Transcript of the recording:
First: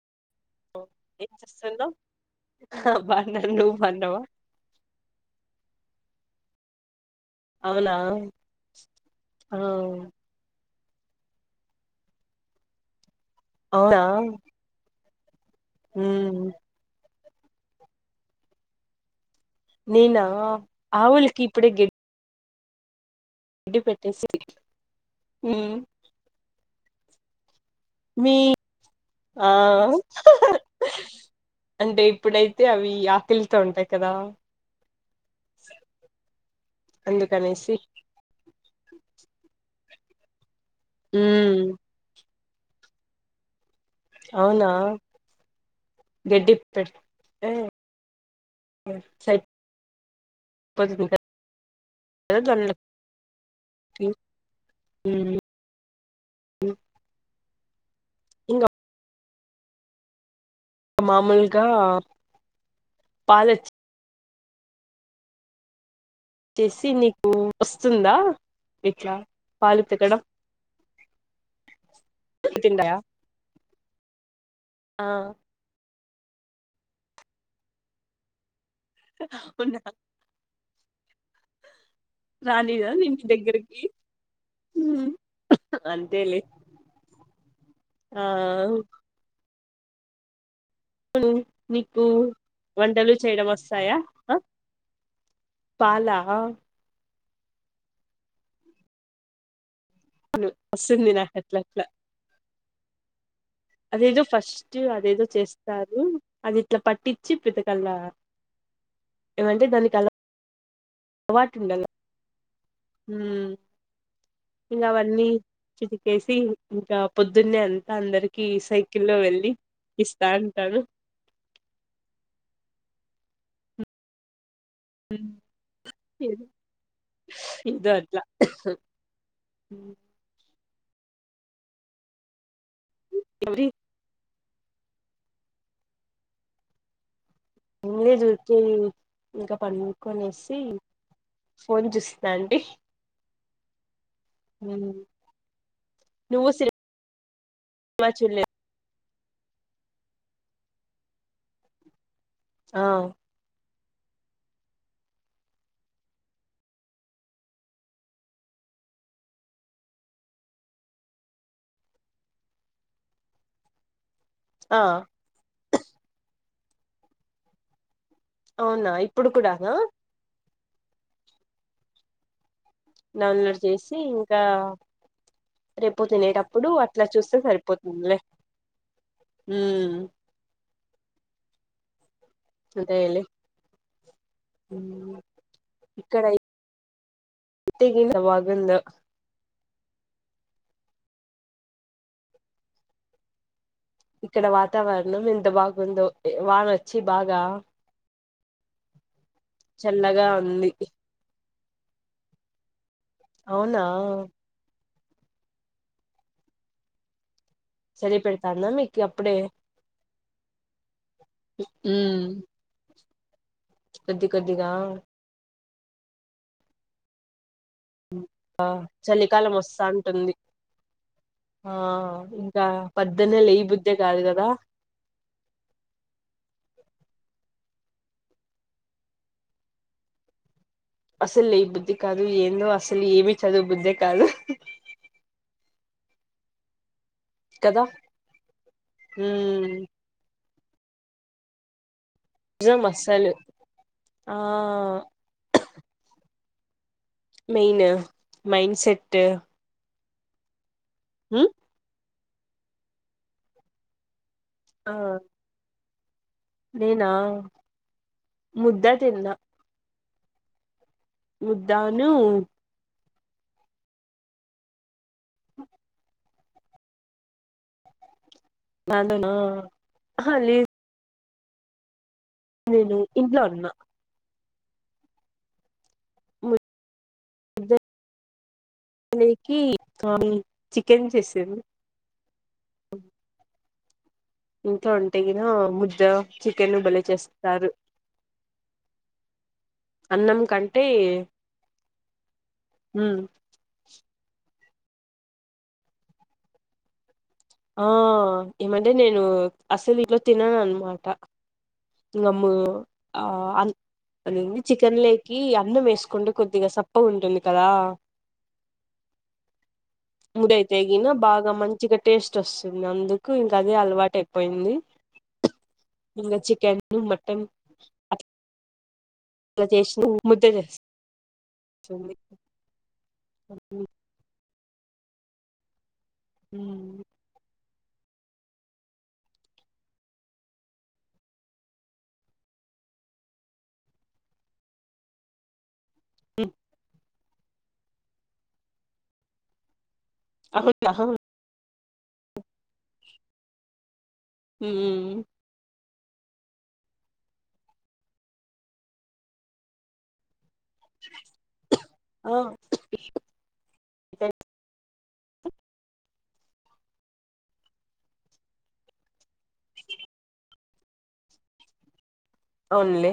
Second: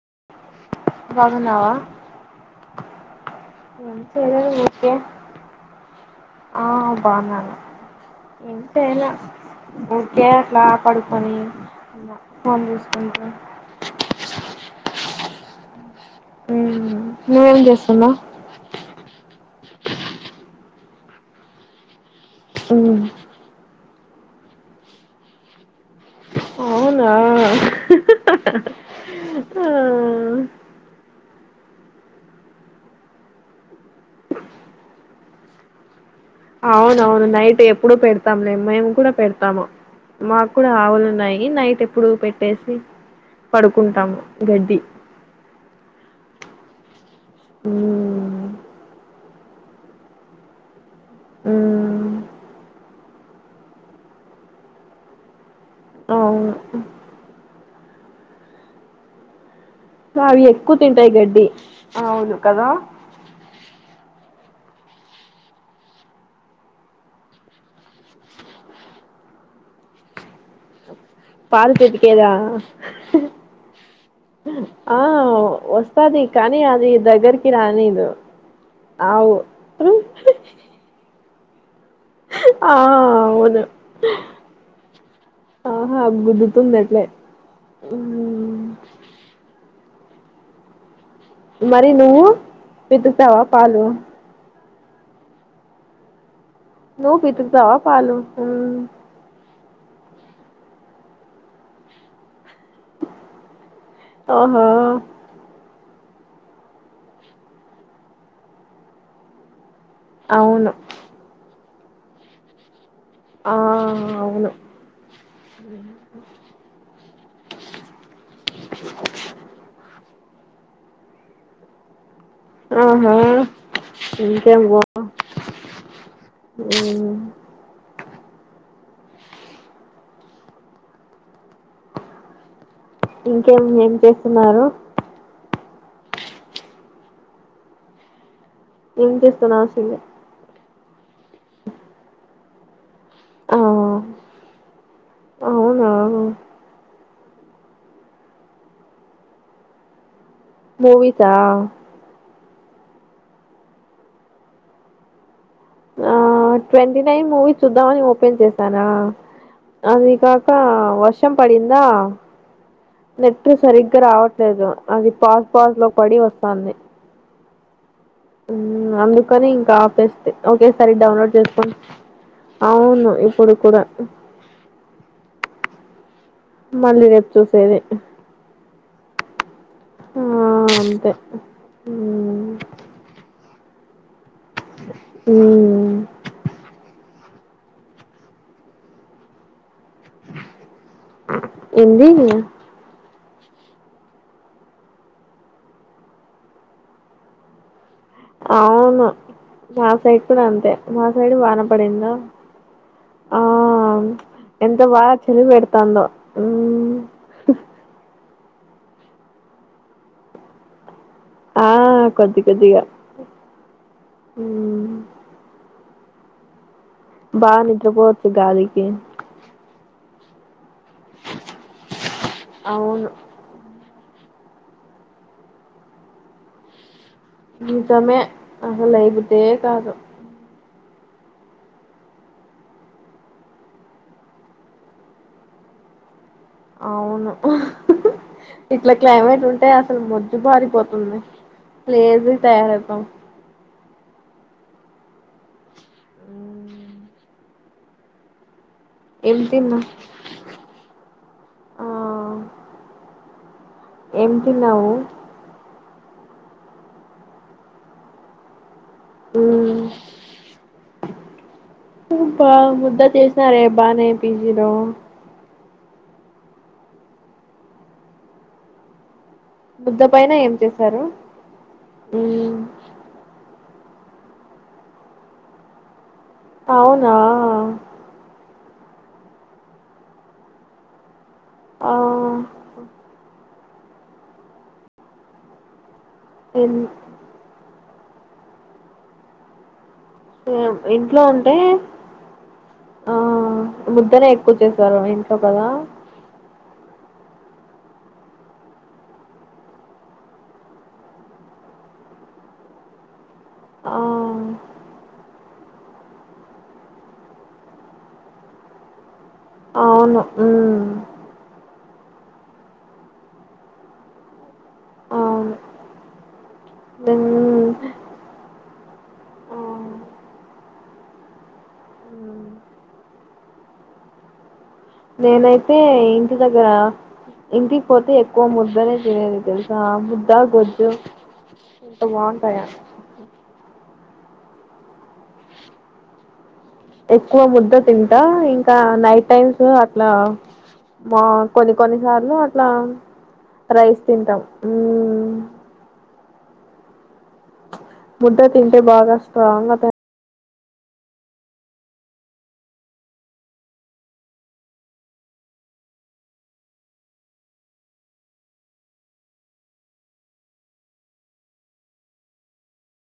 [inaudible] ఏం బాగున్నావా చేస్తాడవు హ బాన్నాన్ నువ్వు ఏం బాన్నవా చేయలేదు ఊరికే ఆ బాగున్నాను ఎం చేయాలా ఆ ఊర్కే అట్లా పడుకొని ఫోన్ చూసుకుంట అవునా ఉమ్ ఉమ్ నువ్వేం చేస్తున్నావ్ నేనా ఆవులికి ఇప్పుడే గ మ్మ్ డ్డి పెట్టేసి ఉమ్మ్ అవునా మీ ఆ అంటే ఇప్పుడైతే అవి ఆకలితో ఉంటాయి కదా అవునవును నైట్ అందుకనేసి ఎప్పుడు పెడతాము లే మేము కూడా పెడతాము మాక్ కూడా ఆవులున్నాయి ఉమ్ నైట్ ఎప్పుడు పెట్టేసి పడుకుంటాము గడ్డి గెడ్డి పె తె ఉమ్ సే ద ఉమ్ [unintelligible] ఉమ్ అవును ఇంగ వావి ఎక్కువ తింటాయి గడ్డి మామూలుగా అవును కదా పాలు తెస్సి నీకు వస్తుందా ఇట్లా పాలితకడం. పాలు పితికేదా ఆ వస్ స్తది కానీ అది దగ్గరికి రానీదు ఆవు ఉన్నా ఆ రానీదా నింటి అవును దగ్గరికి ఉమ్మ్ ఆహా గుద్దుతుందెట్లే ఆ ఉమ్ మరి మీకు నువ్వు వంటలు పితుకుతావా చేయడం పాలు వస్తాయా ఆ పాల నువ్ పితుకుతవా పాలు ఉమ్ వస్తుంది నాక్ అట్లట్లా అదేదో ఓహో ఫస్ట్ అదేదో చేస్ తాజు అది ఇట్ల పట్టిచ్చి పితకల్లా ఏమంటే దానికి అవును అవాట్ ఉండ ఉం ఆ అవును ఇంగవన్నీ చితికేసి ఇంకా పొద్దున్నే అంతా అందరికి సైకిల్లో వెళ్ళి ఇస్తా అంటాను ఆహా ఇంకేం బా మ్ ఇద్ ఇదొ అట్ల ఉమ్ ఇంకేం మరి ఏం చేస్తున్నారు ఇల్లే జూకి ఏం ఇంకా చేస్తున్నావు పండ్కొనేసి ఫోన్ చూస్తా అండి ఆ అవునా నువ్వు సే చూల్లె [unintelligible] మూవి కా ఆ ఆ ట్వంటీ నైన్ మూవీ చూద్దామని ఓపెన్ చేసానా అది కాక వర్షం పడిందా నెట్ సరిగ్గా రావట్ లేదు ఆ అది పాస్ పాస్ లో పడి వస్తాంది. మ్మ్ అవునా ఇప్పుడు అందుకని ఇంకా కూడానా ఆపేస్తి ఒకేసారి డౌన్లోడ్ చేసుకోని డౌన్లోడ్ చేసి ఇంకా రేపు పో తినేటప్పుడు మళ్ళీ అట్లా రేపు చూస్తే చూసేది సరిపోతుందిలే ఉమ్ ఆ అంతే మ్మ్ లేలే మ్మ్ ఉమ్. ఇక్కడ యై ఇత్తెగినా బాగున్నా ఏంది ఇక్కడ వాతావరణం ఎంత బాగుందో వానొచ్చి బాగా అవును మా సైడ్ చల్లగా కూడా ఉంది అంతే మా సైడ్ వాన పడిందా అవునా వా చలి పెడతాండ చలి పెడతాంద మీకు అప్పుడే ఆ మ్మ్ కొద్ది కొద్దిగా కొద్ది కొద్దిగా ఉమ్, బాగా నిద్రపోవచ్చు గాలికి చలికాలం వస్తాంటుంది ఆ ఇంకా అవును పద్దున్నే లేయబుద్ద్ కాదు కదా నిజమే అహ లేయబుద్దే కాదు. అసలు లేయా బుద్ధి కాదు ఏందో అసలు ఏమి చదువు బుద్ధి కాదు. అవును కదా ఇట్లా క్లైమేట్ ఉంటే ఉమ్ అసలు మె మొద్దు బారిపోతుంది లేజిగా నిజం తయారవుతాం అస్సలు ఆ మెయినా మైన్. వెలుతున్నా ఉమ్ వెలుతున్నావా నినా ముద్ద తిన్నా మ్మ్ ముద్దాను ముద్దు ముద్ద చేసినారే బానే పీజీలో. హాలిడే నా ముద్ద పైన ఏం చేశారు ఉమ్, నేను ఇంట్లో ఉన్నా అవునా కి చికెన్ చేసా తెల్ద్ ఆ ఇంట్లో ఉంటే గినా ముద్ద ఇన్ చికెన్ బలే చేస్తారు అన్నం కంటే ఇంట్లో అంటే ఆ ఉమ్ ముద్దనే చేసారు ఇంట్లో కదా ఆ ఏమంటే నేను అసలు ఇంట్లో తినను అన్నమాట ఇంగ అమ్మా ఆ ఆ చికెన్ లే కి అన్నం యేసుకుంటే కొద్దిగా సప్పగ ఉంటుంది కదా అవును ముడైతే మ్మ్ గిన బాగా మం చిగ టేస్ట్ వస్తుంది. అందుకు ఇంకా అదే అలవాటు అయిపోయింది. అవును ఇంగా చికెన్ మటన్ మ్మ్ అలా చేసిన ముద్ద జేస్తా [unintelligible] నేనైతే ఇంటి దగ్గర ఉమ్. ఇంటి పోతే ఎక్కువ ముద్దనే తినేది దెలుసా ఆ ముద్ద గొంతు ఎంత బాగుంటాయా ఉమ్ ఎక్కువ ముద్ద తింటా ఇంకా నైట్ టైమ్స్ అట్లా అవునా మా కొని కొన్నిసార్లు అట్లా రైస్ తింటాం ఉమ్ ముద్ద తింటే బాగా స్ట్రాంగ్ గా ఆ అవున్లే